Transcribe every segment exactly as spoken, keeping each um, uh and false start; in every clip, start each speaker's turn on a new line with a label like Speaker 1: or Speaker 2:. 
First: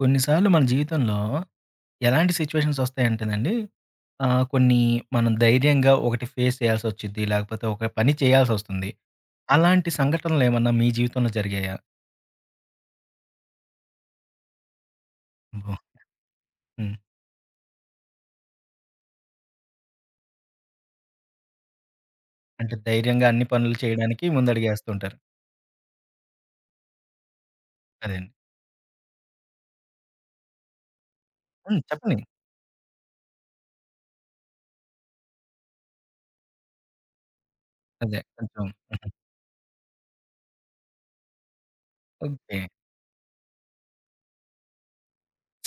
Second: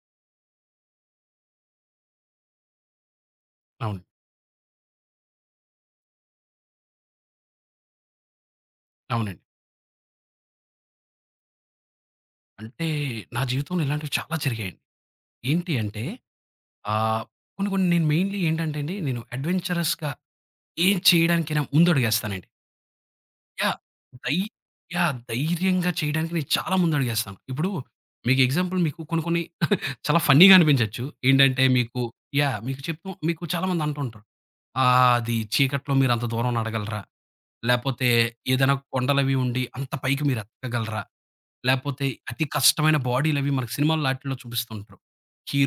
Speaker 1: కొన్నిసార్లు మన జీవితంలో ఎలాంటి సిచ్యువేషన్స్ వస్తాయంటేనండి,
Speaker 2: అవును.
Speaker 1: ఆహ్, కొన్ని మనం ధైర్యంగా ఒకటి ఫేస్ చేయాల్సొచ్చిద్ది. లేకపోతే ఒక పని చేయాల్సొస్తుంది.
Speaker 2: అవునండి.
Speaker 1: అలాంటి సంఘటనలేమన్నా మీ జీవితంలో జరిగాయా?
Speaker 2: అంటే నా జీవితంలో ఇలాంటివి చాలా జరిగాయండి. ఏంటి
Speaker 1: అబ్బో!
Speaker 2: అంటే
Speaker 1: హ్మ్.
Speaker 2: ఆహ్, కొన్ని కొన్ని నేను మెయిన్‌లీ ఏంటంటే అండి, నేను అడ్వెంచరస్‌గా ఏం చేయడానికైనా ముందడుగేస్తానండి.
Speaker 1: అంటే ధైర్యంగా అన్ని పనులు
Speaker 2: యాహ్!
Speaker 1: చేయడానికి
Speaker 2: ధై యాహ్!
Speaker 1: ముందడుగేస్తుంటారు.
Speaker 2: ధైర్యంగా చేయడానికి నేను చాలా ముందడుగేస్తాను. ఇప్పుడు
Speaker 1: అదేండి.
Speaker 2: మీకు ఎగ్జాంపుల్ మీకు కొన్ని కొన్ని చాలా ఫన్నీగా అనిపించొచ్చు. ఏంటంటే
Speaker 1: హ్మ్.
Speaker 2: మీకు
Speaker 1: చెప్పండి.
Speaker 2: యాహ్! మీకు చెప్తూ మీకు చాలా మంది అంటూ ఉంటారు. "ఆహ్, అది చీకట్లో మీరంత దూరం నడగలరా? లేపోతే
Speaker 1: అదే కొంచెం.
Speaker 2: ఏదైనా కొండలవి ఉండి అంత పైకి మీరెక్కగలరా?" లేపోతే అతి
Speaker 1: ఓకే.
Speaker 2: కష్టమైన బాడీలవి మనకు సినిమాల్లో ఆటిల్లో చూపిస్తుంటారు.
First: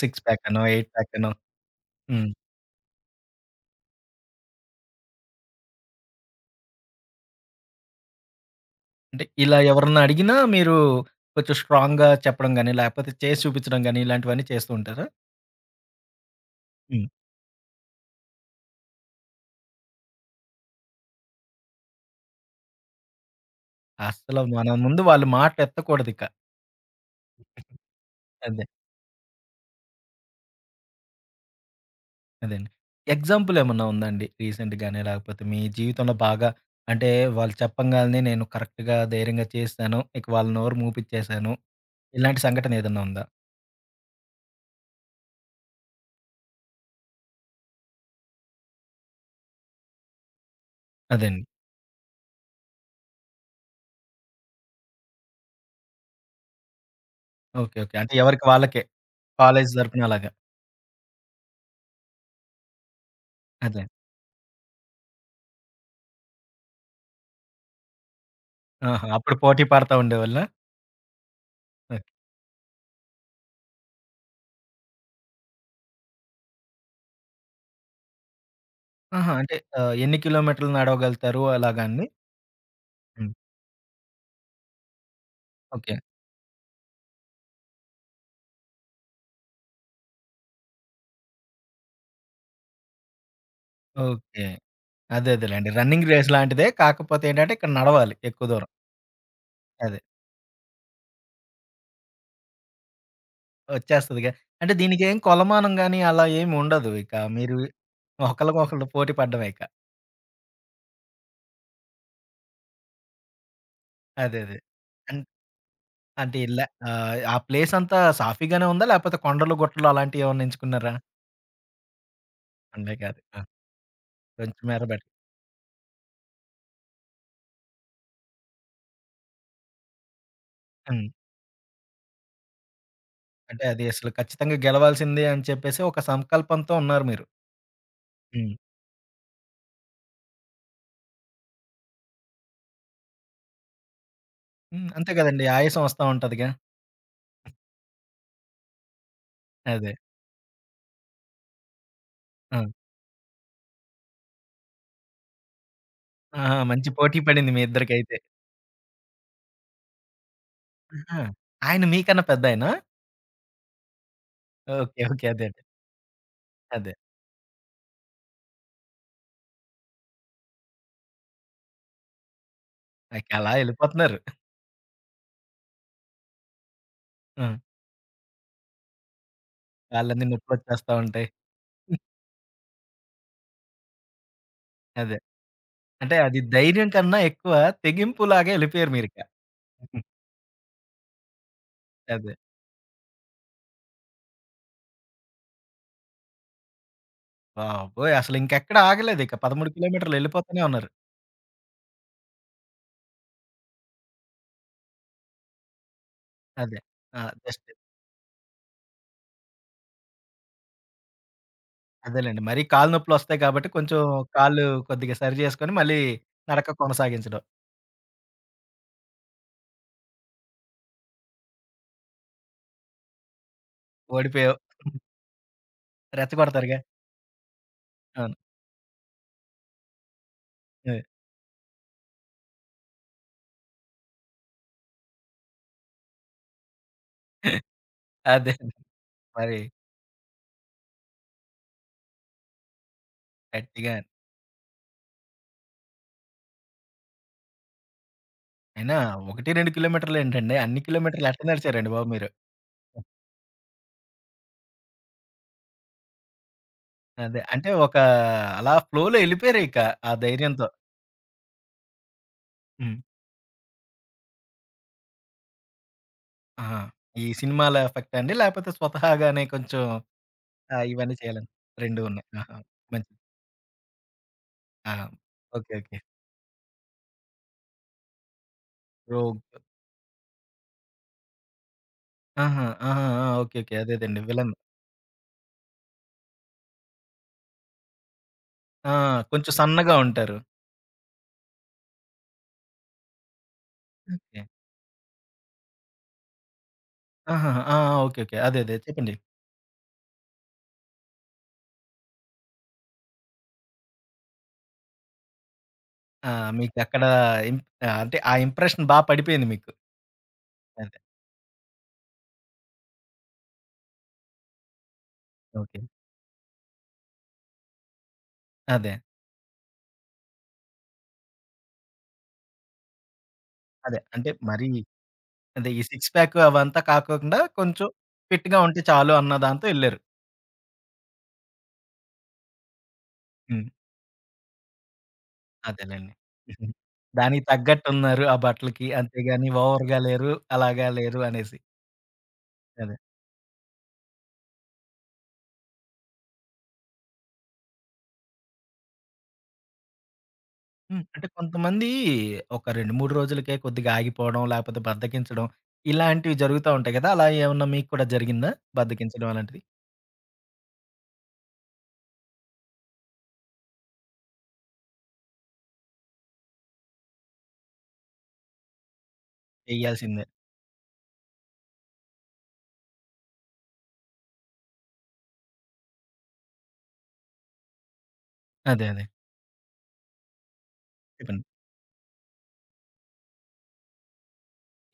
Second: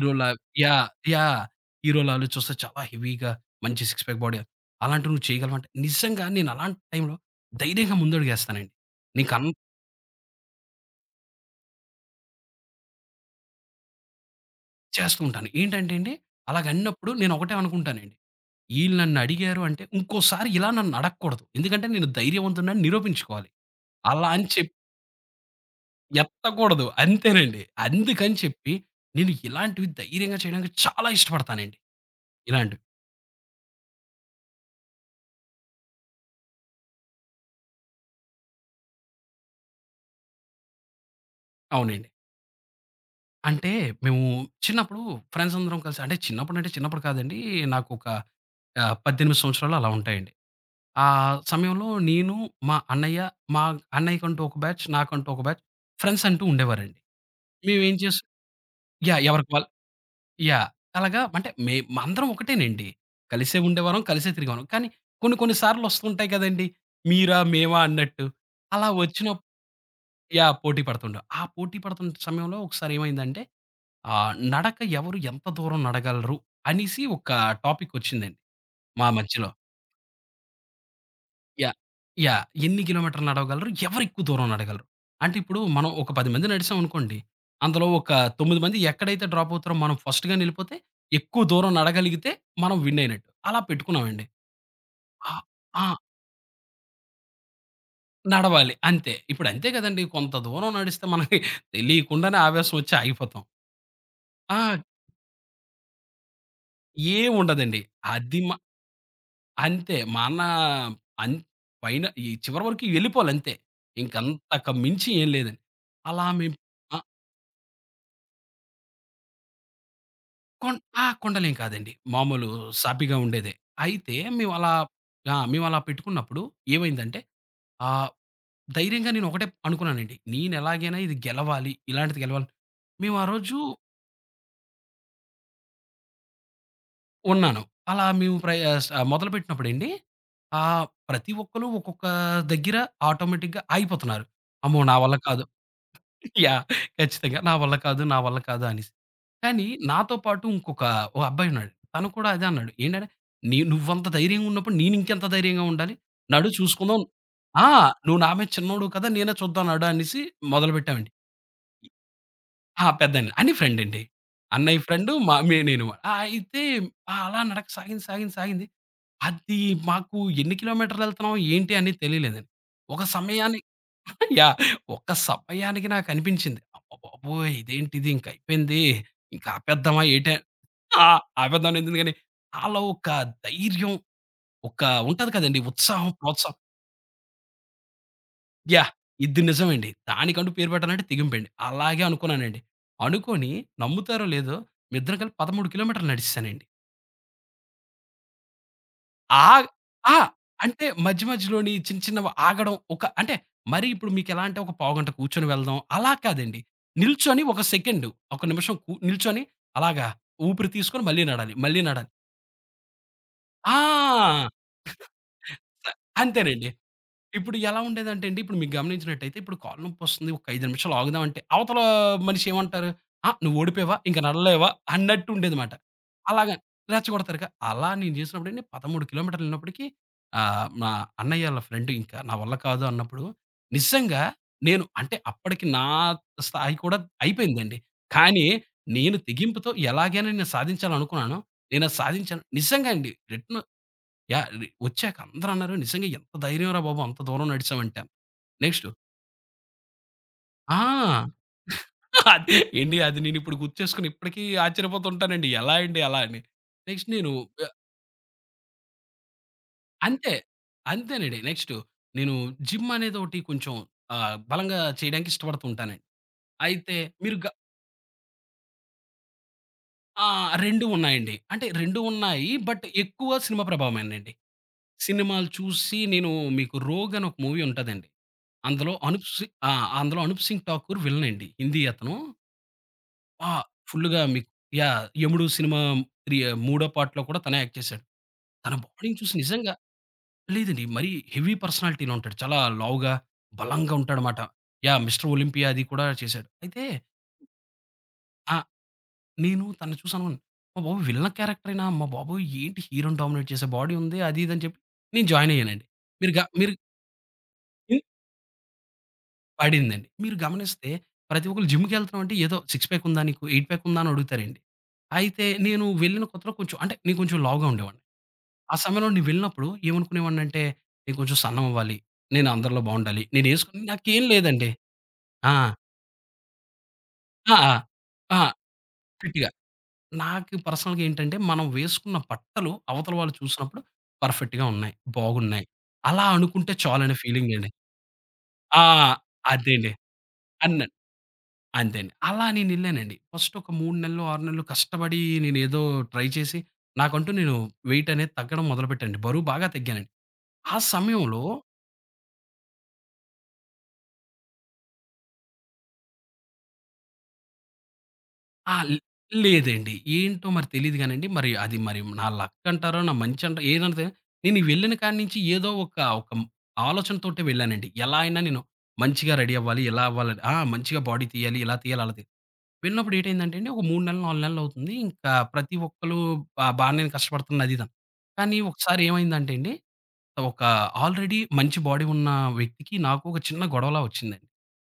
Speaker 1: సిక్స్ ప్యాక్ అనో,
Speaker 2: యాహ్!
Speaker 1: ఎయిట్ ప్యాక్ అనో.
Speaker 2: యాహ్! హీరోలాలు
Speaker 1: హ్మ్.
Speaker 2: చూస్తే చాలా హెవీగా మంచి సిక్స్ ప్యాక్ బాడీ. అలాంటివి నువ్వు చేయగలవంటే నిజంగా నేను అలాంటి టైంలో ధైర్యంగా ముందడుగేస్తానండి.
Speaker 1: అంటే
Speaker 2: నేను కన్
Speaker 1: ఇలా ఎవరన్నా అడిగినా మీరు కొంచెం స్ట్రాంగ్‌గా చెప్పడం గాని, లేకపోతే చేసి చూపించడం గాని ఇలాంటివన్నీ చేస్తూ ఉంటారా?
Speaker 2: చేస్తూ ఉంటాను. ఏంటంటే అండి
Speaker 1: హ్మ్.
Speaker 2: అలాగన్నప్పుడు నేను ఒకటే అనుకుంటానండి. ఈళ్ళు నన్నడిగారు అంటే ఇంకోసారి ఇలా నన్నడగకూడదు. ఎందుకంటే నేను ధైర్యవంతుడినని నిరూపించుకోవాలి. అలా
Speaker 1: అసలు
Speaker 2: అని
Speaker 1: మన
Speaker 2: చెప్పి
Speaker 1: ముందు వాళ్ళు మాటెత్తకూడదిక.
Speaker 2: ఎత్తకూడదు. అంతేనండి. అందుకని
Speaker 1: అదే.
Speaker 2: చెప్పి నేను ఇలాంటివి ధైర్యంగా చేయడానికి చాలా ఇష్టపడతానండి.
Speaker 1: అదండి.
Speaker 2: ఇలాంటివి.
Speaker 1: ఎగ్జాంపుల్ ఏమన్నా ఉందా అండి? రీసెంట్ గాని లేకపోతే మీ జీవితంలో బాగా అంటే వాళ్ళు చెప్పంగాల్నే నేను కరెక్ట్‌గా ధైర్యంగా చేశాను. ఇక వాళ్ళ నోరు మూపిచ్చేసాను.
Speaker 2: అవునండి.
Speaker 1: ఇలాంటి సంఘటన ఏదన్నా ఉందా?
Speaker 2: అంటే మేము చిన్నప్పుడు ఫ్రెండ్స్ అందరం కలిసి అంటే చిన్నప్పుడంటే చిన్నప్పుడు కాదండి. నాకొక ఆహ్, పద్దెనిమిది సంవత్సరాలు అలా ఉంటాయండి. ఆ
Speaker 1: అదండి.
Speaker 2: సమయంలో నేను, మా అన్నయ్య, మా అన్నయ్యకంటూ ఒక బ్యాచ్, నాకంటూ ఒక బ్యాచ్ ఫ్రెండ్స్ అంటూ ఉండేవారండి.
Speaker 1: ఓకే.
Speaker 2: మేమేం
Speaker 1: ఓకే. అంటే
Speaker 2: చేస్
Speaker 1: ఎవరికి వాళ్ళకే.
Speaker 2: యాహ్! ఎవరికి వాళ్ళు.
Speaker 1: కాలేజీ తరపున అలాగా.
Speaker 2: యాహ్! అలాగా అంటే మే మా అందరం ఒకటేనండి. కలిసే
Speaker 1: అదే.
Speaker 2: ఉండేవారం, కలిసే తిరిగేవారం. కానీ కొన్ని కొన్ని సార్లు వస్తుంటాయి కదండీ! మీరా? మేమా? అన్నట్టు. అలా
Speaker 1: ఆహా! అప్పుడు
Speaker 2: వచ్చినప్
Speaker 1: పోటీ పడతా ఉండేవాళ్ళా?
Speaker 2: యాహ్! పోటీ పడుతుండం. ఆ పోటీ
Speaker 1: ఓకే.
Speaker 2: పడుతున్న సమయంలో ఒకసారి ఏమైందంటే, ఆ! నడక ఎవరు ఎంత దూరం నడగలరు అనేసి ఒక టాపిక్ వచ్చిందండి మా
Speaker 1: ఆహా!
Speaker 2: మధ్యలో.
Speaker 1: అంటే ఆహ్, ఎన్ని కిలోమీటర్లు నడవగలుగుతారు
Speaker 2: యాహ్!
Speaker 1: అలాగా అండి?
Speaker 2: యాహ్! ఎన్ని కిలోమీటర్లు
Speaker 1: హ్మ్.
Speaker 2: నడవగలరు? ఎవరు ఎక్కువ దూరం నడగలరు? అంటే ఇప్పుడు మనం
Speaker 1: ఓకే.
Speaker 2: ఒక పది మంది నడిసామనుకోండి. అందులో ఒక తొమ్మిది మంది ఎక్కడైతే డ్రాప్ అవుతారో మనం ఫస్ట్‌గాని వెళ్ళిపోతే ఎక్కువ దూరం నడగలిగితే మనం విన్ అయినట్టు. అలా పెట్టుకున్నామండి.
Speaker 1: ఓకే. అదే
Speaker 2: ఆ!
Speaker 1: అదేలెండి.
Speaker 2: ఆ!
Speaker 1: రన్నింగ్ రేస్ లాంటిదే. కాకపోతే ఏంటంటే ఇక్కడ నడవాలి ఎక్కువ దూరం.
Speaker 2: నడవాలి అంతే. ఇప్పుడు అంతే
Speaker 1: అదే.
Speaker 2: కదండీ! కొంత దూరం నడిస్తే మనకి తెలియకుండానే ఆవేశం వచ్చి ఆగిపోతాం.
Speaker 1: వచ్చేస్తదిగా. అంటే
Speaker 2: ఆ!
Speaker 1: దీనికేం కొలమానం గాని, అలా ఏమి ఉండదు ఇక. మీరు
Speaker 2: ఏముండదండి. అది మ
Speaker 1: ఒకళ్ళకొకళ్ళు పోటీ పడడమే ఇక.
Speaker 2: అంతే. మా అన్న అన్ పైన ఈ చివరి వరకు వెళ్ళిపోవాలంతే.
Speaker 1: అదే. అదే.
Speaker 2: ఇంకంతకు మించి
Speaker 1: అన్.
Speaker 2: ఏం లేదండి. అలా
Speaker 1: అంటే
Speaker 2: మేం
Speaker 1: ఇలా
Speaker 2: ఆ!
Speaker 1: ఆహ్, ఆ ప్లేస్ అంతా సాఫీగానే ఉందా? లేకపోతే కొండలు, గుట్టలు అలాంటివి ఏమన్నా
Speaker 2: కొం
Speaker 1: ఎంచుకున్నారా?
Speaker 2: ఆ! కొండలేం కాదండి. మామూలు
Speaker 1: కొండే
Speaker 2: సాఫీగా
Speaker 1: కాదు. ఆ!
Speaker 2: ఉండేదే. అయితే
Speaker 1: కొంచెం
Speaker 2: మేమలా
Speaker 1: మేర బెట్.
Speaker 2: ఆ! మేమలా పెట్టుకున్నప్పుడు ఏమైందంటే, ఆహ్, ధైర్యంగా నేనొకటే అనుకున్నానండి. నేనెలాగైనా
Speaker 1: హ్మ్.
Speaker 2: ఇది గెలవాలి. ఇలాంటిది గెలవాలి. మేము ఆ రోజు
Speaker 1: అంటే అది అసలు ఖచ్చితంగా గెలవాల్సిందే అని చెప్పేసి ఒక సంకల్పంతో ఉన్నారు మీరు.
Speaker 2: ఉన్నాను. అలా మేము
Speaker 1: హ్మ్.
Speaker 2: ప్రయ స్ మొదలుపెట్టినప్పుడండి ఆహ్, ప్రతి ఒక్కళ్ళు ఒక్కొక్క దగ్గర ఆటోమేటిక్‌గా ఆగిపోతున్నారు. అమ్మో!
Speaker 1: హ్మ్.
Speaker 2: నా
Speaker 1: అంతే
Speaker 2: వల్ల
Speaker 1: కదండీ.
Speaker 2: కాదు.
Speaker 1: ఆయాసం వస్తా ఉంటదిగా.
Speaker 2: యాహ్! ఖచ్చితంగా. నా వల్ల కాదు, నా వల్ల కాదు అనేసి. కానీ
Speaker 1: అదే.
Speaker 2: నాతో పాటు ఇంకొక ఓ అబ్బాయున్నాడు. తను కూడా అదే
Speaker 1: ఆ!
Speaker 2: అన్నాడు. ఏంటంటే, నీ నువ్వంత ధైర్యంగా ఉన్నప్పుడు నేనింకెంత ధైర్యంగా ఉండాలి? నడు
Speaker 1: ఆహా! మంచి
Speaker 2: చూసుకుందాం.
Speaker 1: పోటీ పడింది మీ
Speaker 2: ఆ!
Speaker 1: ఇద్దరికైతే.
Speaker 2: నువ్వు నా మీద చిన్నోడు కదా! నేనే చూద్దాం నడు అనేసి మొదలుపెట్టామండి.
Speaker 1: ఆహా! ఆయన మీకన్నా పెద్దాయనా?
Speaker 2: ఆ! పెద్దాయన. అన్నయ్య ఫ్రెండండి. అన్నయ్య
Speaker 1: ఓకే.
Speaker 2: Friend
Speaker 1: okay.
Speaker 2: మా
Speaker 1: అదే.
Speaker 2: మే
Speaker 1: అదే.
Speaker 2: నేను. ఆహ్, అయితే
Speaker 1: అదే.
Speaker 2: అలా నడక సాగింది, సాగింది, సాగింది. అది మాకు ఎన్ని కిలోమీటర్‌లెళ్తున్నాం ఏంటి అనేది తెలియలేదండి. ఒక
Speaker 1: ఇక అలా
Speaker 2: సమయాన్ని
Speaker 1: ఎళ్ళిపోతున్నారు.
Speaker 2: యాహ్! ఒక్క సమయానికి నాకనిపించింది.
Speaker 1: ఆ!
Speaker 2: అమ్మబాబోయ్! ఇదేంటిది ఇంకయిపోయింది. ఇంక ఆపేద్దామా
Speaker 1: కాళ్ళన్నీ
Speaker 2: ఏటే.
Speaker 1: నొప్పులొచ్చేస్తా
Speaker 2: ఆ!
Speaker 1: ఉంటాయి.
Speaker 2: ఆపేద్దామని ఉంటుంది గానీ, ఆళ్ళో ఒక ధైర్యం, ఒక
Speaker 1: అదే.
Speaker 2: ఉంటది కదండీ, ఉత్సాహం,
Speaker 1: అంటే అది
Speaker 2: ప్రోత్సాహం.
Speaker 1: ధైర్యం కన్నా ఎక్కువ తెగింపులాగా
Speaker 2: యాహ్!
Speaker 1: ఎళ్ళిపోయారు మీరిక.
Speaker 2: ఇది నిజమండి. దానికంటూ పేరు పెట్టాలంటే తెగింపండి. అలాగే
Speaker 1: అదే.
Speaker 2: అనుకున్నానండి. అనుకోని నమ్ముతారో లేదో, మేమిద్దరం కలిపి పదమూడు కిలోమీటర్లు నడిసేసానండి.
Speaker 1: బాబోయ్! అసలు ఇంకెక్కడ ఆగలేదిక.
Speaker 2: ఆగ్
Speaker 1: పదమూడు కిలోమీటర్లు
Speaker 2: ఆ!
Speaker 1: ఎళ్ళిపోతూనే
Speaker 2: అంటే
Speaker 1: ఉన్నారు.
Speaker 2: మధ్య మధ్యలోని చిన్న చిన్నవి ఆగడం ఒక అంటే మరి ఇప్పుడు మీకెలా అంటే ఒక పావుగంట కూర్చొని వెళ్దాం అలా కాదండి.
Speaker 1: అదే. ఆ!
Speaker 2: నిల్చొని ఒక
Speaker 1: జస్ట్
Speaker 2: సెకండ్, ఒక నిమిషం కు నిల్చొని అలాగా ఊపిరి తీసుకొని మళ్ళీ నడాలి, మళ్ళీ నడాలి.
Speaker 1: అదేలెండి. మరీ కాళ్ళు నొప్పులొస్తాయి కాబట్టి
Speaker 2: ఆ!
Speaker 1: కొంచెం కాళ్ళు కొద్దిగా సరి చేసుకొని మళ్ళీ
Speaker 2: అంతేనండి.
Speaker 1: నడక కొనసాగించడం.
Speaker 2: ఇప్పుడు ఎలా ఉండేదంటే అండి, ఇప్పుడు మీకు గమనించినట్టయితే ఇప్పుడు కాళ్ళు నొప్పొస్తుంది. ఒక ఐదు నిమిషాలు ఆగుదాం అంటే, అవతల మనిషి ఏమంటారు? "ఆ! నువ్వు ఓడిపోయావా? ఇంక
Speaker 1: ఓడిపోయావు
Speaker 2: నడవలేవా?" అన్నట్టు ఉండేదమాట. అలాగా
Speaker 1: రెచ్చగొడతారుగా.
Speaker 2: రెచ్చగొడతారుగా. అలా నేను
Speaker 1: అవును.
Speaker 2: చేసినప్పుడండి పదమూడు కిలోమీటర్లు వెళ్ళినప్పటికి, ఆహ్, మా
Speaker 1: హ్మ్.
Speaker 2: అన్నయ్య ఆళ్ళ ఫ్రెండ్ ఇంకా నా వల్ల కాదు అన్నప్పుడు, నిజంగా నేను అంటే అప్పటికి నా స్థాయి కూడా అయిపోయిందండి. కానీ
Speaker 1: అదే.
Speaker 2: నేను
Speaker 1: మరి
Speaker 2: తెగింపుతో ఎలాగైనా నేను సాధించాలనుకున్నాను. నేనది సాధించాను. నిజంగా అండి. రిటర్న్
Speaker 1: గట్టిగా
Speaker 2: యాహ్! రి వచ్చాక అందరన్నారు, "నిజంగా ఎంత ధైర్యంరా బాబు! అంత దూరం నడిచావంటే". నెక్స్టు
Speaker 1: అయినా ఒకటి, రెండు కిలోమీటర్లేంటండి. అన్ని
Speaker 2: ఆ!
Speaker 1: కిలోమీటర్లు ఎట్ట నడిచారండి బాబు మీరు?
Speaker 2: అది ఏండి అది నేనిప్పుడు గుర్తు చేసుకొని ఇప్పటికీ ఆశ్చర్యపోతుంటానండి. ఎలా అండి అలా అని. నెక్స్ట్ నేను
Speaker 1: అదే. అంటే
Speaker 2: ఆహ్,
Speaker 1: ఒక అలా ఫ్లోలో ఎళ్ళిపోయారిక ఆ
Speaker 2: అంతే.
Speaker 1: ధైర్యంతో.
Speaker 2: అంతేనండి. నెక్స్టు నేను జిమ్
Speaker 1: హ్మ్.
Speaker 2: అనేది ఒకటి కొంచెం ఆహ్, బలంగా చేయడానికి ఇష్టపడుతూ ఉంటానండి.
Speaker 1: ఆహా!
Speaker 2: అయితే
Speaker 1: ఈ
Speaker 2: మీరు గ
Speaker 1: సినిమాల ఎఫెక్టా అండి? లేపోతే స్వతహాగానే కొంచెం
Speaker 2: ఆ! రెండు
Speaker 1: ఆహ్, ఇవన్నీ
Speaker 2: ఉన్నాయండి.
Speaker 1: చేయాలని
Speaker 2: అంటే
Speaker 1: రెండు
Speaker 2: రెండు
Speaker 1: ఉన్నాయి.
Speaker 2: ఉన్నాయి.
Speaker 1: ఆహా!
Speaker 2: బట్
Speaker 1: మంచిది.
Speaker 2: ఎక్కువ సినిమా ప్రభావమేనండి.
Speaker 1: ఆ!
Speaker 2: సినిమాలు
Speaker 1: ఓకే. ఓకే.
Speaker 2: చూసి నేను మీకు 'రోగ్' అని ఒక మూవీ ఉంటదండి. అందులో అనుప్
Speaker 1: రోగ్.
Speaker 2: సి ఆ! అందులో 'అనూప్ సింగ్ ఠాకూర్' విలన్ అండి. హిందీ అతను.
Speaker 1: ఆహా! ఆహా! ఆ!
Speaker 2: ఆ!
Speaker 1: ఓకే. ఓకే. అదేదండి
Speaker 2: ఫుల్‌గా మీకు.
Speaker 1: విలన్.
Speaker 2: యాహ్! 'యముడు' సినిమా త్రీ మూడో పార్ట్‌లో కూడా తనే యాక్ట్ చేశాడు. తన
Speaker 1: ఆ!
Speaker 2: బాడీని చూసి
Speaker 1: కొంచెం
Speaker 2: నిజంగా.
Speaker 1: సన్నగా ఉంటారు.
Speaker 2: లేదండి. మరీ హెవీ పర్సనాలిటీలో ఉంటాడు. చాలా లావుగా, బలంగా ఉంటాడనమాట.
Speaker 1: ఓకే.
Speaker 2: యాహ్! 'మిస్టర్ ఒలింపియా' అది కూడా చేశాడు. అయితే
Speaker 1: ఆహాహా! ఆ! ఆ! ఓకే. ఓకే.
Speaker 2: ఆ!
Speaker 1: అదే. అదే. చెప్పండి.
Speaker 2: నేను తనని చూసి అనుకున్నాను. అమ్మ బాబోయ్! విలన్ క్యారెక్టరేనా అమ్మ బాబోయ్! ఏంటి హీరో‌ని డామినేట్ చేసే బాడీ ఉంది. అది ఇది అని చెప్పి నేను జాయిన్ అయ్యానండి.
Speaker 1: ఆ!
Speaker 2: మీరు గ మీరు
Speaker 1: మీకక్కడ ఇంప్. ఆహ్, అంటే ఆ ఇంప్రెషన్ బా పడిపోయింది మీకు.
Speaker 2: పడిందండి. మీరు గమనిస్తే
Speaker 1: అదే.
Speaker 2: ప్రతి ఒక్కళ్ళు జిమ్‌కెళ్తున్నామంటే ఏదో సిక్స్ ప్యాక్ ఉందా నీకు? ఎయిట్ ప్యాక్ ఉందా? అని అడుగుతారండి. అయితే
Speaker 1: ఓకే.
Speaker 2: నేను వెళ్ళిన కొత్తలో కొంచెం అంటే నేను కొంచెం లావుగా ఉండేవాడిని. ఆ
Speaker 1: అదే.
Speaker 2: సమయంలో నేను వెళ్ళినప్పుడు ఏమనుకునేవాడినంటే నేను కొంచెం సన్నం అవ్వాలి. నేను అందరిలో బావుండాలి. నేనేసుకుని
Speaker 1: అదే.
Speaker 2: నాకేం
Speaker 1: అంటే మరీ
Speaker 2: లేదండి. ఆ!
Speaker 1: అదే ఈ సిక్స్ ప్యాక్ అవంతా కాకోకుండా
Speaker 2: ఆ! ఆ!
Speaker 1: కొంచెం
Speaker 2: ఆ!
Speaker 1: ఫిట్‌గా ఉంటే చాలు అన్న
Speaker 2: ఫిట్‌గా.
Speaker 1: దాంతో ఎళ్లారు.
Speaker 2: నాకు పర్సనల్‌గా ఏంటంటే మనం వేసుకున్న బట్టలు అవతల వాళ్ళు
Speaker 1: హ్మ్.
Speaker 2: చూసినప్పుడు పర్ఫెక్ట్‌గా ఉన్నాయి. బాగున్నాయి.
Speaker 1: అదేలెండి.
Speaker 2: అలా అనుకుంటే చాలనే
Speaker 1: దానికి
Speaker 2: ఫీలింగండి.
Speaker 1: తగ్గట్టున్నారు ఆ
Speaker 2: ఆ!
Speaker 1: బట్టలకి. అంతేగాని
Speaker 2: అదే అండి.
Speaker 1: ఓవర్‌గా లేరు,
Speaker 2: అన్
Speaker 1: అలాగా లేరు అనేసి.
Speaker 2: అంతే అండి. అలా
Speaker 1: అదే.
Speaker 2: నేనెళ్ళానండి. ఫస్ట్ ఒక మూడు నెల్లో, ఆరు నెల్లో కష్టపడి నేనేదో ట్రై చేసి, నాకంటూ నేను వెయిట్ అనేది తగ్గడం మొదలుపెట్టానండి. బరువు బాగా తగ్గానండి. ఆ
Speaker 1: హ్మ్. అంటే
Speaker 2: సమయంలో
Speaker 1: కొంతమంది ఒక రెండు, మూడు రోజులకే కొద్దిగా ఆగిపోవడం, లేకపోతే బద్ధకించడం ఇలాంటివి జరుగుతా ఉంటాయి కదా! అలా ఏమన్నా మీకు కూడా జరిగిందా?
Speaker 2: ఆ! ల్
Speaker 1: బద్ధకించడం అలాంటిది?
Speaker 2: లేదండి. ఏంటో మరి తెలీదు గానండి. మరి అది మరి నా లక్ అంటారో, నా మంచంటారో ఏదంటే నేను ఈ వెళ్ళిన కాడి నుంచి ఏదో ఒక, ఒక ఆలోచనతోటే వెళ్ళానండి. ఎలా అయినా నేను మంచిగా రెడీ అవ్వాలి. ఎలా
Speaker 1: చేయాల్సిందే.
Speaker 2: అవ్వాలని ఆ! మంచిగా బాడీ తీయాలి. ఇలా తీయాలి, అలా తీయాలి. వెళ్ళినప్పుడు ఏటైందంటే అండి, ఒక మూడు నెలలు, నాలుగు నెలలు అవుతుంది. ఇంకా ప్రతి ఒక్కళ్ళు బా బానే కష్టపడుతున్నారు అది ఇదని. కానీ
Speaker 1: అదే.
Speaker 2: ఒకసారి
Speaker 1: అదే.
Speaker 2: ఏమైందంటే అండి, ఒక ఆల్రెడీ
Speaker 1: చెప్పండి.
Speaker 2: మంచి బాడీ ఉన్న వ్యక్తికి, నాకు ఒక చిన్న గొడవలా వచ్చిందండి.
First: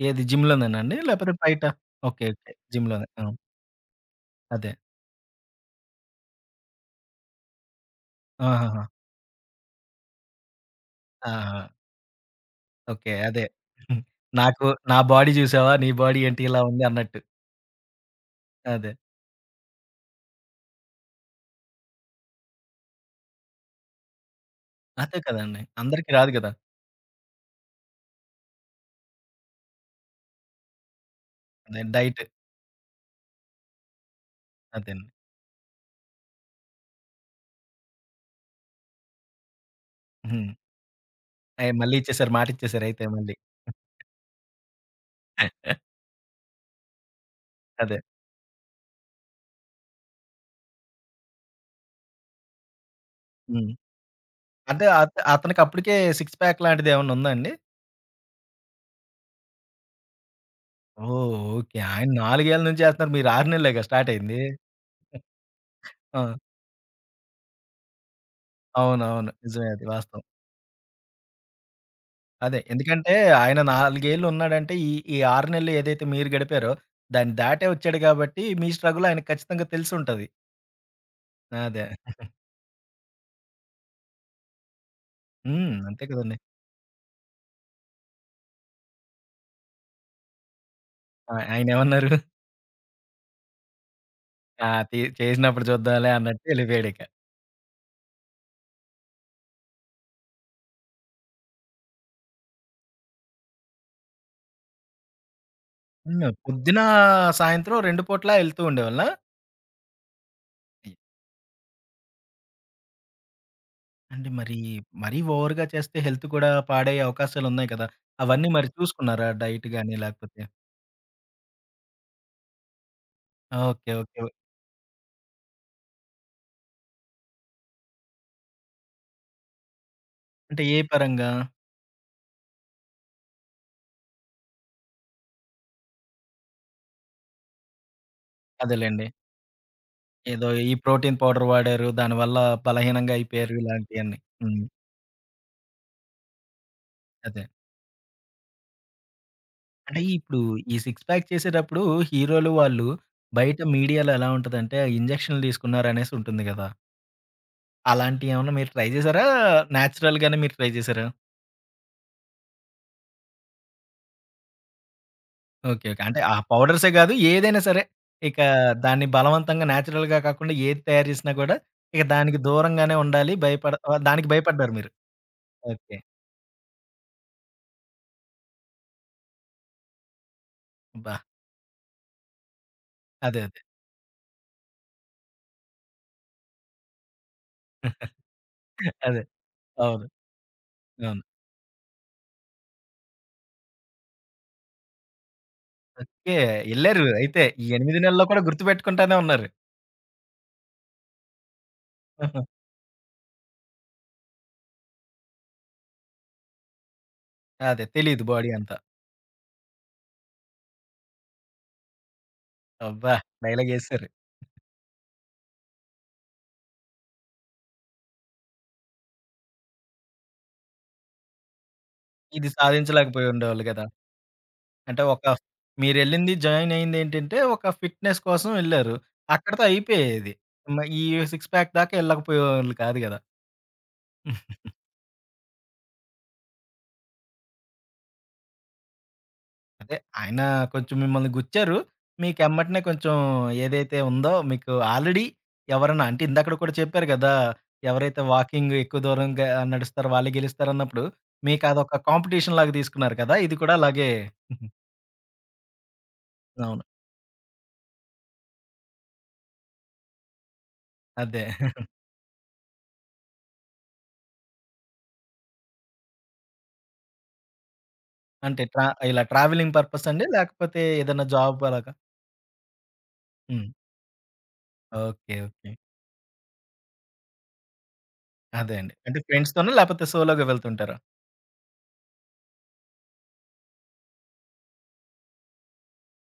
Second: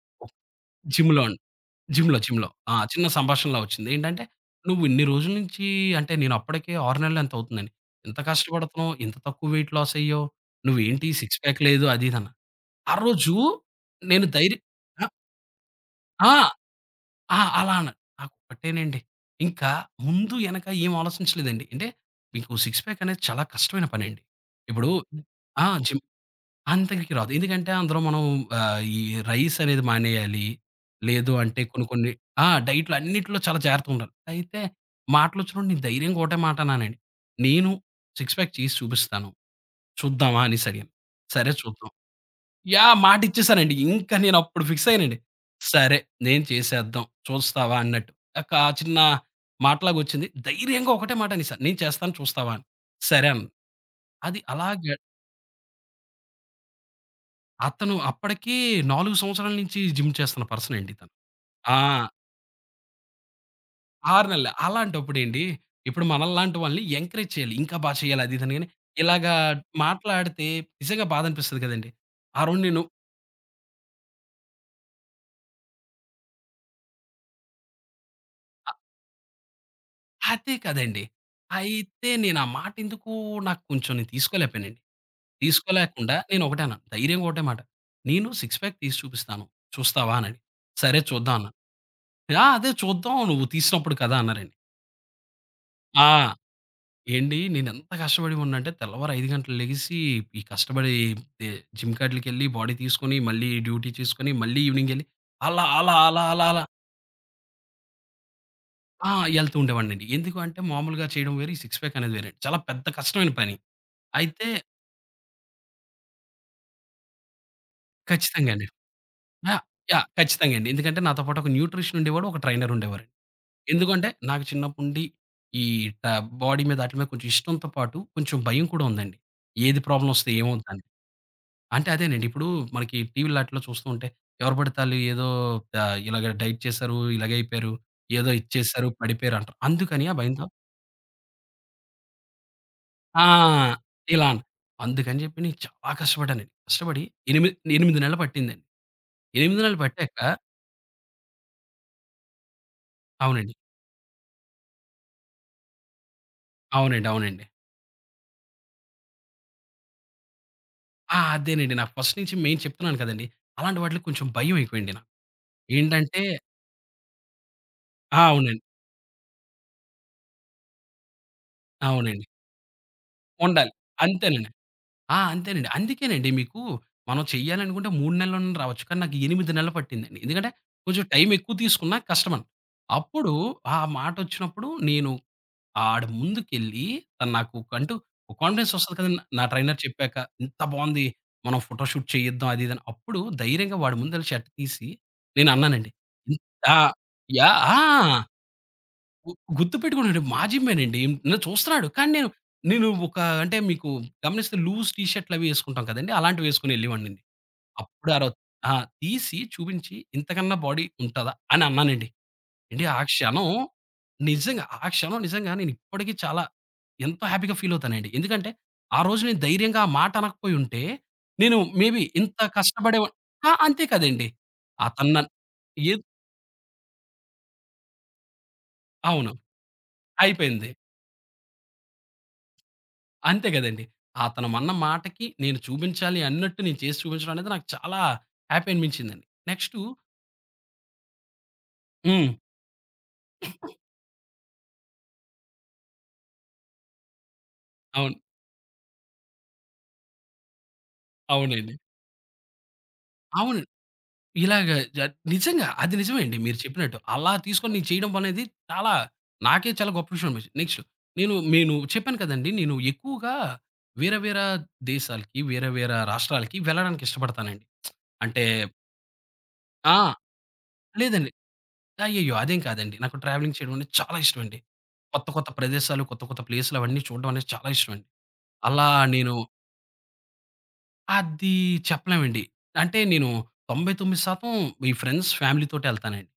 Speaker 1: ఏది జిమ్‌లోనేనా అండి?
Speaker 2: జిమ్‌లో
Speaker 1: లేకపోతే
Speaker 2: అండి.
Speaker 1: బయట?
Speaker 2: జిమ్‌లో,
Speaker 1: ఓకే.
Speaker 2: జిమ్‌లో.
Speaker 1: ఓకే.
Speaker 2: ఆ!
Speaker 1: జిమ్‌లోనే.
Speaker 2: చిన్న
Speaker 1: ఆ!
Speaker 2: సంభాషణలా వచ్చింది. ఏంటంటే,
Speaker 1: అదే.
Speaker 2: "నువ్వు ఇన్ని రోజుల నుంచి", అంటే నేను అప్పటికే ఆరు నెలలు ఎంతో అవుతుందండి. "ఇంత
Speaker 1: ఆహాహా!
Speaker 2: కష్టపడుతున్నావు, ఇంత తక్కువ వెయిట్ లాస్ అయ్యావు. నువ్వేంటి
Speaker 1: ఆ!
Speaker 2: సిక్స్ ప్యాక్ లేదు" అది ఇది అన్నారు. ఆ
Speaker 1: ఓకే.
Speaker 2: రోజు
Speaker 1: అదే.
Speaker 2: నేను ధైర్యం
Speaker 1: నాకు నా
Speaker 2: ఆ!
Speaker 1: బాడీ చూసావా? నీ బాడీ
Speaker 2: ఆ!
Speaker 1: ఏంటి ఇలా ఉంది అన్నట్టు.
Speaker 2: ఆ! అలా అన.
Speaker 1: అదే.
Speaker 2: నాకొక్కటేనండి. ఇంకా ముందు ఎనక ఏం ఆలోచించలేదండి. అంటే మీకు సిక్స్ ప్యాక్ అనేది చాలా కష్టమైన పనండి. ఇప్పుడు
Speaker 1: అదే కదండీ.
Speaker 2: ఆ! జిమ్
Speaker 1: అందరికి రాదు కదా!
Speaker 2: అంతకి రాదు. ఎందుకంటే అందులో మనం ఆహ్, ఈ రైస్ అనేది మానేయాలి. లేదు అంటే
Speaker 1: అదే
Speaker 2: కొన్ని కొన్ని
Speaker 1: డైట్.
Speaker 2: ఆ! డైట్‌లు అన్నిట్లో చాలా జాగ్రత్తగా ఉండాలి. అయితే
Speaker 1: అదేనండి.
Speaker 2: మాటలొచ్చినప్పుడు నేను ధైర్యంగా ఒకటే మాట అన్నానండి. నేను సిక్స్ ప్యాక్ చేసి చూపిస్తాను. చూద్దామా
Speaker 1: హ్మ్.
Speaker 2: అనేసడిగాను. సరే
Speaker 1: అయి
Speaker 2: చూద్దాం.
Speaker 1: మళ్ళీ ఇచ్చేసారు.
Speaker 2: యాహ్!
Speaker 1: మాటిచ్చేసారయితే మళ్ళీ.
Speaker 2: మాటిచ్చేసానండి. ఇంకా నేనప్పుడు ఫిక్స్ అయ్యానండి. సరే నేను చేసేద్దాం. చూస్తావా
Speaker 1: అదే.
Speaker 2: అన్నట్టు. ఒక చిన్న మాటలాగొచ్చింది. ధైర్యంగా ఒకటే మాట అనేసా. "నేను చేస్తాను చూస్తావా" అని. సరే అన్నా.
Speaker 1: హ్మ్.
Speaker 2: అది
Speaker 1: అంటే
Speaker 2: అలాగే
Speaker 1: అత అతనికి అప్పటికే సిక్స్ ప్యాక్ లాంటిదేమన్నా ఉందా అండి?
Speaker 2: అతను అప్పటికి నాలుగు సంవత్సరాల నుంచి జిమ్ చేస్తున్న పర్సనండి తను.
Speaker 1: ఓహ్!
Speaker 2: ఆ!
Speaker 1: ఓకే. ఆయన నాలుగు ఏళ్ల నుంచి చేస్తున్నారు. మీరు ఆరు నెలలేగా స్టార్ట్
Speaker 2: ఆరు
Speaker 1: అయింది.
Speaker 2: నెలలే. అలాంటప్పుడేండి ఇప్పుడు
Speaker 1: ఆ!
Speaker 2: మనల్లాంటి వాళ్ళని ఎంకరేజ్ చేయాలి. ఇంకా బా చేయాలి అది ఇదని గాని,
Speaker 1: అవునవును.
Speaker 2: ఇలాగా
Speaker 1: నిజమే అది వాస్తవం.
Speaker 2: మాట్లాడితే నిజంగా బాధనిపిస్తది కదండీ! ఆ
Speaker 1: అదే.
Speaker 2: రోజు నేను
Speaker 1: ఎందుకంటే ఆయన నాలుగు ఏళ్లు ఉన్నాడంటే ఈ, ఈ ఆరు నెలలు ఏదైతే మీరు గడిపారో దాన్ని దాటే వచ్చాడు కాబట్టి మీ స్ట్రగుల్ ఆయనకు ఖచ్చితంగా తెలిసుంటది.
Speaker 2: అదే కదండీ!
Speaker 1: అదే.
Speaker 2: అయితే నేను ఆ మాట ఎందుకు నాకు కొంచెం నేను తీసుకోలేకపోయానండి.
Speaker 1: హ్మ్. అంతే
Speaker 2: తీసుకోలేకుండా
Speaker 1: కదండీ.
Speaker 2: నేను ఒకటే అన్నాను. ధైర్యంగా ఒకటే మాట. "నేను సిక్స్ ప్యాక్ తీసి చూపిస్తాను. చూస్తావా?" అని. "సరే
Speaker 1: ఆ!
Speaker 2: చూద్దాం" అన్నాను.
Speaker 1: ఆయనేమన్నారు?
Speaker 2: "ఆ! అదే చూద్దాం నువ్వు తీసినప్పుడు కదా!" అన్నారండి.
Speaker 1: ఆ! "తి చేసినప్పుడు చూద్దాంలే"
Speaker 2: ఆ!
Speaker 1: అన్నట్టు ఎళ్ళిపోయాడిక.
Speaker 2: ఏండి నేనెంత కష్టపడి ఉన్నానంటే తెల్లవారు ఐదు గంటలకు లెగిసి ఈ కష్టపడి ఎ జిమ్‌కాట్లకెళ్ళి బాడీ తీసుకొని మళ్ళీ డ్యూటీ చేసుకొని మళ్ళీ ఈవినింగ్ ఎళ్లి అలా, అలా,
Speaker 1: హ్మ్.
Speaker 2: అలా, అలా, అలా.
Speaker 1: పొద్దున, సాయంత్రం రెండు పూటలా ఎళ్తూ ఉండేవాళ్ళా?
Speaker 2: ఆ! ఎళ్తూ ఉండేవాడినండి. ఎందుకు అంటే మామూలుగా చేయడం వేరు. ఈ సిక్స్ ప్యాక్ అనేది వేరండి. చాలా పెద్ద కష్టమైన పని.
Speaker 1: అంటే
Speaker 2: అయితే
Speaker 1: మరి, మరీ ఓవర్‌గా చేస్తే హెల్త్ కూడా పాడయ్యే అవకాశాలున్నాయి కదా! అవన్నీ
Speaker 2: ఖచ్చితంగా అండి.
Speaker 1: మరి చూసుకున్నారా
Speaker 2: యాహ్!
Speaker 1: డైట్ గాని
Speaker 2: యాహ్!
Speaker 1: లేకపోతే?
Speaker 2: ఖచ్చితంగా అండి. ఎందుకంటే నాతో పాటు ఒక న్యూట్రిషన్ ఉండేవాడు. ఒక ట్రైనర్ ఉండేవారండి.
Speaker 1: ఓకే.
Speaker 2: ఎందుకంటే
Speaker 1: ఓకే.
Speaker 2: నాకు చిన్నప్పటినుండి ఈ ట బాడీ మీద ఆటిల మీద కొంచెం ఇష్టంతో పాటు కొంచెం భయం కూడా ఉందండి. ఏది ప్రాబ్లమ్ వస్తే
Speaker 1: అంటే ఏ
Speaker 2: ఏమవుద్దని.
Speaker 1: పరంగా?
Speaker 2: అంటే అదేనండి ఇప్పుడు మనకి టీవీ‌లో ఆటిల్లో చూస్తూ ఉంటే ఎవరు పడితే ఆళ్ళు ఏదో ఆహ్, ఇలాగ డైట్ చేశారు, ఇలాగే అయిపోయారు, ఏదో ఇచ్చేశారు,
Speaker 1: అదేలెండి.
Speaker 2: పడిపోయారు అంటారు. అందుకని ఆ భయంతో
Speaker 1: ఏదో ఈ ప్రోటీన్ పౌడర్ వాడారు. దానివల్ల బలహీనంగా
Speaker 2: ఆ!
Speaker 1: అయిపోయారు ఇలాంటియన్నీ.
Speaker 2: ఇలా అన్
Speaker 1: హ్మ్.
Speaker 2: అందుకని చెప్పి నేను చాలా కష్టపడ్డానండి. కష్టపడి
Speaker 1: అదే.
Speaker 2: ఎనిమి ఎనిమిది నెలలు పట్టిందండి. ఎనిమిది నెలలు
Speaker 1: అంటే
Speaker 2: పట్టాక
Speaker 1: ఇప్పుడు ఈ సిక్స్ ప్యాక్ చేసేటప్పుడు హీరోలు వాళ్ళు
Speaker 2: అవునండి.
Speaker 1: బయట మీడియాలో ఎలా ఉంటదంటే ఇంజెక్షన్‌లు తీసుకున్నారనేసి ఉంటుంది గదా!
Speaker 2: అవునండి. అవునండి.
Speaker 1: అలాంటియేమన్నా మీరు ట్రై చేసారా? నేచురల్ గానే మీరు ట్రై చేసారా?
Speaker 2: ఆ! అదేనండి. నాకు ఫస్ట్ నుంచి మెయిన్ చెప్తున్నాను కదండీ! అలాంటి వాటిలకి కొంచెం భయం ఎక్కువండి నాకు.
Speaker 1: ఓకే. ఓకే. అంటే
Speaker 2: ఏంటంటే
Speaker 1: ఆ పౌడర్సే గాదు. ఏదైనా సరే
Speaker 2: ఆ!
Speaker 1: ఇక
Speaker 2: అవునండి.
Speaker 1: దాన్ని బలవంతంగా నేచురల్‌గా కాకుండా ఏది తయారు చేసినా గూడా ఇక
Speaker 2: అవునండి.
Speaker 1: దానికి దూరంగానే ఉండాలి.
Speaker 2: ఉండాలి.
Speaker 1: భయపడ ఆహ్, దానికి
Speaker 2: అంతేనండి.
Speaker 1: భయపడ్డారు మీరు.
Speaker 2: ఆ! అంతేనండి.
Speaker 1: ఓకే.
Speaker 2: అందుకేనండి మీకు మనం చేయాలనుకుంటే మూడు నెలల్లోనే రావచ్చు. కానీ నాకు ఎనిమిది నెలలు పట్టిందండి. ఎందుకంటే కొంచెం
Speaker 1: అబ్బా!
Speaker 2: టైం ఎక్కువ తీసుకున్నా కష్టమని. అప్పుడు
Speaker 1: అదే. అదే.
Speaker 2: ఆ మాటొచ్చినప్పుడు నేను ఆడు ముందుకెళ్ళి తను నాకు కంటూ ఒక కాన్ఫిడెన్స్ వస్తది కదండీ!
Speaker 1: అదే.
Speaker 2: నా ట్రైనర్
Speaker 1: అవును.
Speaker 2: చెప్పాక. ఇంత బావుంది.
Speaker 1: అవును.
Speaker 2: మనం ఫోటో షూట్ చేయిద్దాం అది ఇది అని. అప్పుడు ధైర్యంగా వాడి ముందెళ్ళి షర్ట్ తీసి నేనన్నానండి.
Speaker 1: ఓకే.
Speaker 2: ఇన్ ఆ!
Speaker 1: ఎళ్లారు అయితే.
Speaker 2: యాహ్!
Speaker 1: ఈ
Speaker 2: ఆ!
Speaker 1: ఎనిమిది నెలల్లో కూడా గుర్తుపెట్టుకుంటానే
Speaker 2: గు
Speaker 1: ఉన్నారు.
Speaker 2: గుర్తుపెట్టుకున్నాడు. మా జిమ్మేనండి. నన్ను చూస్తున్నాడు. కానీ నేను నేను ఒక అంటే మీకు గమనిస్తే లూజ్ టీ షర్ట్‌లు అవి ఎసుకుంటాం కదండీ! అలాంటివి ఎసుకొని ఎళ్ళేవాడినండి.
Speaker 1: అదే.
Speaker 2: అప్పుడు
Speaker 1: తెలీదు
Speaker 2: ఆరో
Speaker 1: బాడీ
Speaker 2: ఆ!
Speaker 1: అంతా.
Speaker 2: తీసి చూపించి ఇంతకన్నా బాడీ ఉంటదా? అని అన్నానండి. ఏండి ఆ
Speaker 1: అబ్బా!
Speaker 2: క్షణం
Speaker 1: డైలాగేశారు.
Speaker 2: నిజంగా ఆ క్షణం నిజంగా నేనిప్పటికి చాలా ఎంతో హ్యాపీగా ఫీలవుతానండి. ఎందుకంటే, ఆ రోజు నేను ధైర్యంగా ఆ మాట అనకపోయుంటే, నేను మేబీ ఇంత
Speaker 1: ఇది
Speaker 2: కష్టపడేవా.
Speaker 1: సాధించలేకపోయి
Speaker 2: ఆ!
Speaker 1: ఉండేవాళ్ళు గదా!
Speaker 2: అంతే కదండీ.
Speaker 1: అంటే
Speaker 2: అతను
Speaker 1: ఒక
Speaker 2: నన్ ఏద్
Speaker 1: మీరెళ్ళింది జాయిన్ అయిందేంటంటే, ఒక ఫిట్‌నెస్ కోసం ఎళ్లారు.
Speaker 2: అవును.
Speaker 1: అక్కడితో అయిపోయేది.
Speaker 2: అయిపోయింది.
Speaker 1: మ ఈ సిక్స్ ప్యాక్ దాకా ఎళ్ళకపోయేవాళ్ళు కాదు గదా!
Speaker 2: అంతే గదండీ. అతను అన్న మాటకి నేను చూపించాలి అన్నట్టు నేను చేసి చూపించడం అనేది నాకు చాలా హ్యాపీ అనిపించిందండి. నెక్స్టు
Speaker 1: అదే ఆయన కొంచెం మిమ్మల్ని గుచ్చారు.
Speaker 2: హ్మ్.
Speaker 1: మీకెమ్మటనే కొంచెం ఏదైతే ఉందో మీకు ఆల్రెడీ ఎవరన్నా అంటే ఇందాకడ కూడా చెప్పారు గదా!
Speaker 2: అవును.
Speaker 1: ఎవరైతే వాకింగ్ ఎక్కువ దూరం గ నడుస్తారో వాళ్ళే గెలుస్తారన్నప్పుడు,
Speaker 2: అవునండి.
Speaker 1: మీకదొక కాంపిటీషన్ లాగా తీసుకున్నారు కదా! ఇది
Speaker 2: అవును.
Speaker 1: కూడా అలాగే
Speaker 2: ఇలాగ జ నిజంగా అది నిజమే అండి మీరు
Speaker 1: అవును.
Speaker 2: చెప్పినట్టు. అలా తీసుకొని నేను చేయడం అనేది చాలా నాకే చాలా గొప్ప విషయం అనిపించింది. నెక్స్ట్ నేను
Speaker 1: అదే.
Speaker 2: నేను చెప్పాను కదండీ! నేను ఎక్కువగా వేరే వేరే దేశాలకి, వేరే వేరే రాష్ట్రాలకి వెళ్ళడానికి ఇష్టపడతానండి. అంటే
Speaker 1: అంటే ట్రా ఇలా ట్రావెలింగ్
Speaker 2: ఆ!
Speaker 1: పర్పసండి? లేకపోతే ఏదన్నా
Speaker 2: లేదండి.
Speaker 1: జాబ్ అలాగా?
Speaker 2: అయ్యయ్యో! అదేం కాదండి. నాకు ట్రావెలింగ్
Speaker 1: హ్మ్.
Speaker 2: చేయడం అనేది చాలా ఇష్టమండి. కొత్త
Speaker 1: ఓకే.
Speaker 2: కొత్త
Speaker 1: ఓకే.
Speaker 2: ప్రదేశాలు, కొత్త కొత్త ప్లేస్‌లు అవన్నీ చూడడం అనేది చాలా ఇష్టమండి.
Speaker 1: అదే
Speaker 2: అలా
Speaker 1: అండి. అంటే
Speaker 2: నేను
Speaker 1: ఫ్రెండ్స్‌తోనా? లేపోతే సోలోగా వెళ్తుంటారా?
Speaker 2: అది చెప్పలేమండి. అంటే నేను తొంభై తొమ్మిది శాతం ఈ ఫ్రెండ్స్, ఫ్యామిలీతోటే ఎళ్తానండి.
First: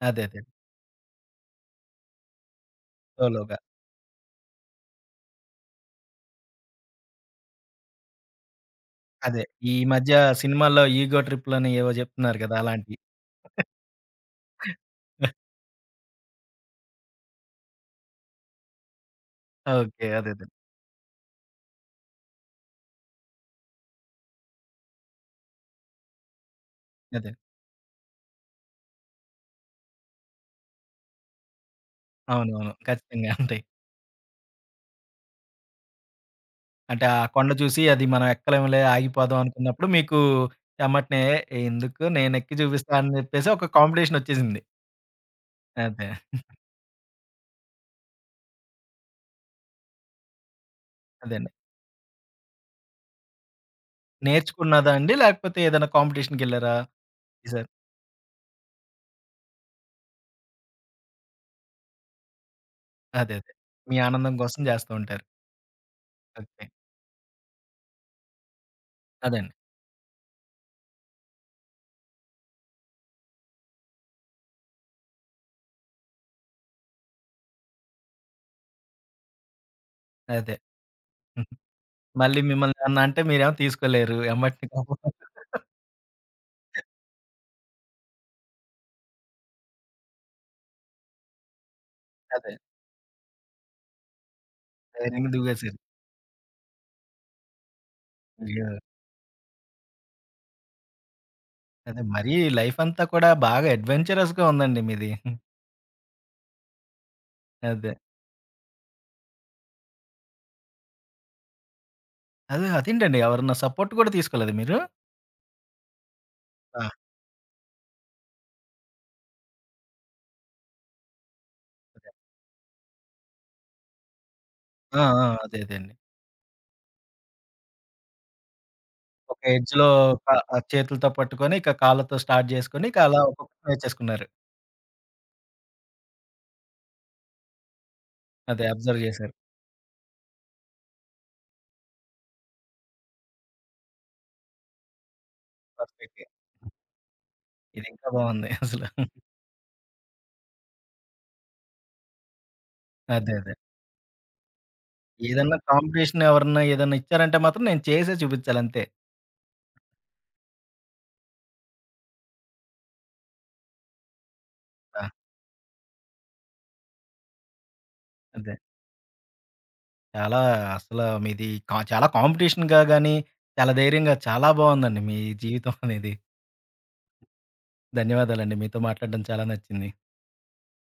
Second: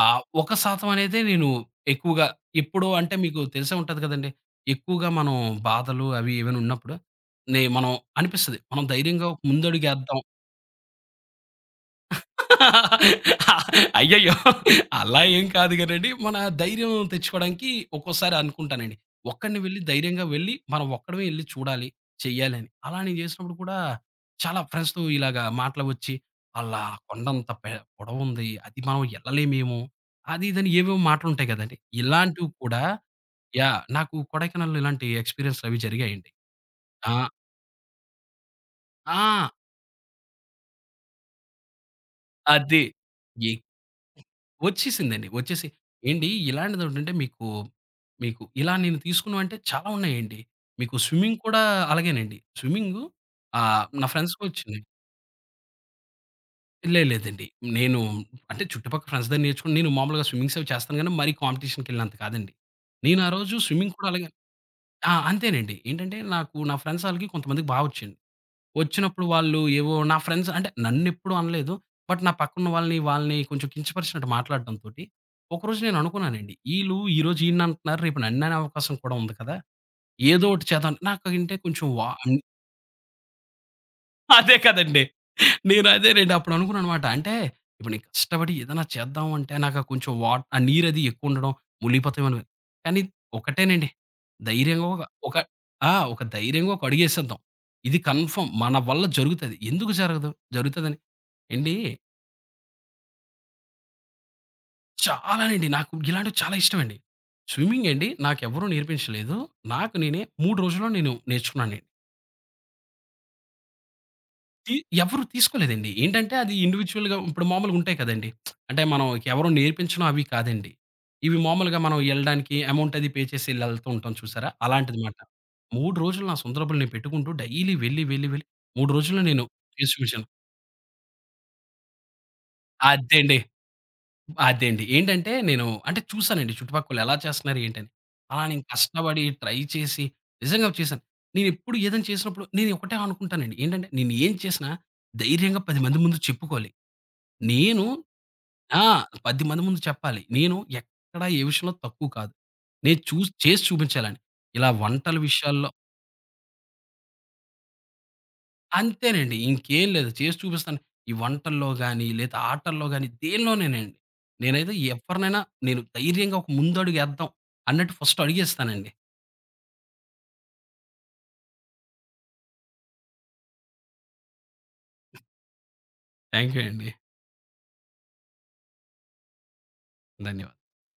Speaker 2: ఆ!
Speaker 1: అదే. అదే.
Speaker 2: ఒక శాతం అనేదే నేను ఎక్కువగా ఎప్పుడో అంటే మీకు
Speaker 1: సోలోగా.
Speaker 2: తెలిసే ఉంటది కదండీ. ఎక్కువగా మనం బాధలు అవి ఏవైనా ఉన్నప్పుడు నే మనం అనిపిస్తది. మనం ధైర్యంగా
Speaker 1: అదే. ఈ మధ్య
Speaker 2: ముందడుగేద్దాం.
Speaker 1: సినిమాల్లో ఈగో ట్రిప్‌లని ఏవో జెప్తున్నారు గదా! అలాంటియి.
Speaker 2: అయ్యయ్యో! అలా ఏం కాదు గానండి. మన ధైర్యం తెచ్చుకోవడానికి ఒక్కోసారి అనుకుంటానండి. ఒక్కడిని వెళ్లి
Speaker 1: ఓకే.
Speaker 2: ధైర్యంగా
Speaker 1: అదే. అదే.
Speaker 2: వెళ్లి మనం ఒక్కడమే ఎళ్లి చూడాలి, చెయ్యాలి అని. అలా నేను చేసినప్పుడు కూడా చాలా ఫ్రెండ్స్‌తో ఇలాగా మాటలు వచ్చి, "అలా
Speaker 1: అదే.
Speaker 2: కొండంత పె పొడవుంది. అది మనం ఎళ్ళలేమేమో" అది ఇదని ఏవేవో మాటలుంటాయి గదండీ. ఇలాంటివి
Speaker 1: అవునవును.
Speaker 2: కూడా.
Speaker 1: ఖచ్చితంగా ఉంటాయి.
Speaker 2: యాహ్! నాకు కొడైకెనాల్‌లో ఇలాంటి ఎక్స్‌పీరియన్స్‌లవి జరిగాయండి.
Speaker 1: అంటే
Speaker 2: ఆ!
Speaker 1: ఆ కొండ చూసి అది మనం ఎక్కలేంలే ఆగిపోదాం
Speaker 2: ఆ!
Speaker 1: అనుకున్నప్పుడు మీకు ఎమ్మటనే ఎందుకు నేనెక్కి
Speaker 2: అది.
Speaker 1: చూపిస్తా అని జెప్పేసి
Speaker 2: ఎ
Speaker 1: ఒక కాంపిటీషన్ ఒచ్చేసింది.
Speaker 2: వచ్చేసిందండి. వచ్చేసి
Speaker 1: అదే.
Speaker 2: ఏండి ఇలాంటిదేంటంటే మీకు, మీకు ఇలా నేను తీసుకున్నవంటే చాలా ఉన్నాయండి. మీకు స్విమ్మింగ్
Speaker 1: అదేండి.
Speaker 2: కూడా అలాగేనండి. స్విమ్మింగు ఆహ్, నా ఫ్రెండ్స్‌కి వచ్చింది.
Speaker 1: నేర్చుకున్నదా అండి? లేకపోతే ఏదైనా కాంపిటీషన్‌కెళ్లారా
Speaker 2: లే లేదండి.
Speaker 1: ఈసారి?
Speaker 2: నేను అంటే చుట్టుపక్కల ఫ్రెండ్స్ దగ్గర నేర్చుకుని నేను మామూలుగా స్విమ్మింగ్స్ అవి చేస్తాను గానీ, మరీ కాంపిటీషన్‌కెళ్ళినంత కాదండి. నేను ఆ
Speaker 1: అదే. అదే.
Speaker 2: రోజు స్విమ్మింగ్
Speaker 1: మీ
Speaker 2: కూడా అలాగే
Speaker 1: ఆనందం కోసం జేస్తూ
Speaker 2: ఆ!
Speaker 1: ఉంటారు.
Speaker 2: అంతేనండి. ఏంటంటే నాకు
Speaker 1: ఓకే.
Speaker 2: నా ఫ్రెండ్స్ ఆళ్ళకి కొంతమందికి బా వచ్చండి. వచ్చినప్పుడు
Speaker 1: అదండి.
Speaker 2: వాళ్ళు ఏవో నా ఫ్రెండ్స్ అంటే నన్నెప్పుడు అనలేదు. బట్ నా పక్కనున్న వాళ్ళని, వాళ్ళని కొంచెం కించపరిచినట్టు మాట్లాడడంతోటి, ఒకరోజు నేను అనుకున్నానండి. ఈళ్ళు ఈరోజు ఈననంటున్నారు. రేపు నన్ననే అవకాశం కూడా ఉంది కదా! ఏదో
Speaker 1: అదే.
Speaker 2: ఒకటి చేద్దాం. నాకంటే కొంచెం వా
Speaker 1: మళ్ళీ మిమ్మల్ని ఏమన్నా అంటే మీరేమో తీసుకోలేరు.
Speaker 2: అదే
Speaker 1: ఎమ్మటనే కోపం
Speaker 2: కదండీ. నేను అదేనండి అప్పుడు అనుకున్నాననమాట. అంటే ఇప్పుడు నేను కష్టపడి ఏదైనా చేద్దాం అంటే నాకు ఆ కొంచెం వాట్ ఆ నీరది ఎక్కువుండడం, మునిగిపోతామేమో
Speaker 1: అదే.
Speaker 2: కానీ ఒకటేనండి. ధైర్యంగా ఒక
Speaker 1: ధైర్యంగా
Speaker 2: ఒక
Speaker 1: దువ్వేశారు.
Speaker 2: ఆ! ఒక ధైర్యంగా ఒక అడుగేసేద్దాం. ఇది కన్ఫర్మ్
Speaker 1: అయ్యో!
Speaker 2: మన వల్ల జరుగుతది. ఎందుకు జరగదు? జరుగుతదని. ఏండి
Speaker 1: అదే మరీ లైఫ్ అంతా కూడా బాగా అడ్వెంచరస్‌గా ఉందండి మీది.
Speaker 2: చాలానండి నాకు ఇలాంటివి చాలా ఇష్టమండి. స్విమ్మింగ్
Speaker 1: అదే.
Speaker 2: అండి నాకెవ్వరూ నేర్పించలేదు. నాకు నేనే మూడు రోజుల్లో నేను నేర్చుకున్నాను.
Speaker 1: అదే అదేంటండి ఎవరన్నా సపోర్ట్ కూడా తీసుకోలేదా
Speaker 2: తీ
Speaker 1: మీరు?
Speaker 2: ఎవరు తీసుకోలేదండి. ఏంటంటే అది
Speaker 1: ఆ!
Speaker 2: ఇండివిడ్యువల్‌గా ఇప్పుడు మామూలుగా ఉంటాయి కదండీ! అంటే మనం ఎవరు నేర్పించడం అవి కాదండి. ఇవి మామూలుగా మనం
Speaker 1: అదే.
Speaker 2: ఎళ్ళడానికి అమౌంట్ అది పే చేసి ఎళ్తూ ఉంటాం చూసారా! అలాంటిది
Speaker 1: ఆ!
Speaker 2: మాట.
Speaker 1: ఆ! అదే అదే అండి.
Speaker 2: మూడు రోజులు నా సుందరబులు నేను పెట్టుకుంటూ డైలీ వెళ్ళి, వెళ్ళి, వెళ్ళి మూడు రోజుల్లో
Speaker 1: ఒక
Speaker 2: నేను
Speaker 1: ఎడ్జ్‌లో
Speaker 2: చేసి
Speaker 1: క
Speaker 2: చూపించాను.
Speaker 1: ఆ చేతులతో పట్టుకొని, ఇక కాళ్ళతో స్టార్ట్ చేసుకొని, ఇక అలా
Speaker 2: అదండి.
Speaker 1: ఒక్కొక్కటి నేర్చేసుకున్నారు.
Speaker 2: అదండి. ఏంటంటే నేను అంటే చూసానండి చుట్టుపక్కల ఎలా చేస్తున్నారు ఏంటని. అలా నేను
Speaker 1: అదే అబ్జర్వ్
Speaker 2: కష్టపడి
Speaker 1: చేశారు.
Speaker 2: ట్రై చేసి నిజంగా చేశాను. నేనెప్పుడు ఏదైనా చేసినప్పుడు నేను ఒకటే అనుకుంటానండి. ఏంటంటే నేను ఏం చేసినా ధైర్యంగా పది మంది ముందు
Speaker 1: పర్ఫెక్ట్‌గా.
Speaker 2: చెప్పుకోవాలి. నేను
Speaker 1: ఇది ఇంకా బావుంది
Speaker 2: ఆ!
Speaker 1: అసలు.
Speaker 2: పది మంది ముందు చెప్పాలి. నేను ఎక్కడ ఏ విషయంలో తక్కువ కాదు. నేను చూసి
Speaker 1: అదే అదే.
Speaker 2: చేసి చూపించాలని. ఇలా వంటల
Speaker 1: ఏదన్నా
Speaker 2: విషయాల్లో
Speaker 1: కాంపిటీషన్ ఎవరన్నా ఏదన్నా ఇచ్చారంటే మాత్రం నేను చేసే చూపించాలి అంతే.
Speaker 2: అంతేనండి. ఇంకేం లేదు. చేసి చూపిస్తాను. ఈ వంటల్లో గాని, లేదా ఆటల్లో గాని దేనిలోనేనండి. నేనైతే
Speaker 1: ఆ!
Speaker 2: ఎవరినైనా నేను ధైర్యంగా ఒక ముందడుగేద్దాం అన్నట్టు ఫస్ట్
Speaker 1: అదే.
Speaker 2: అడుగేస్తానండి.
Speaker 1: చాలా అసలు మీది కా చాలా కాంపిటీషన్‌గా గాని, చాలా ధైర్యంగా చాలా బావుందండి మీ జీవితం అనేది.
Speaker 2: థాంక్ యూ అండి.
Speaker 1: ధన్యవాదాలండి. మీతో మాట్లాడడం చాలా నచ్చింది.
Speaker 2: ధన్యవాదాలు.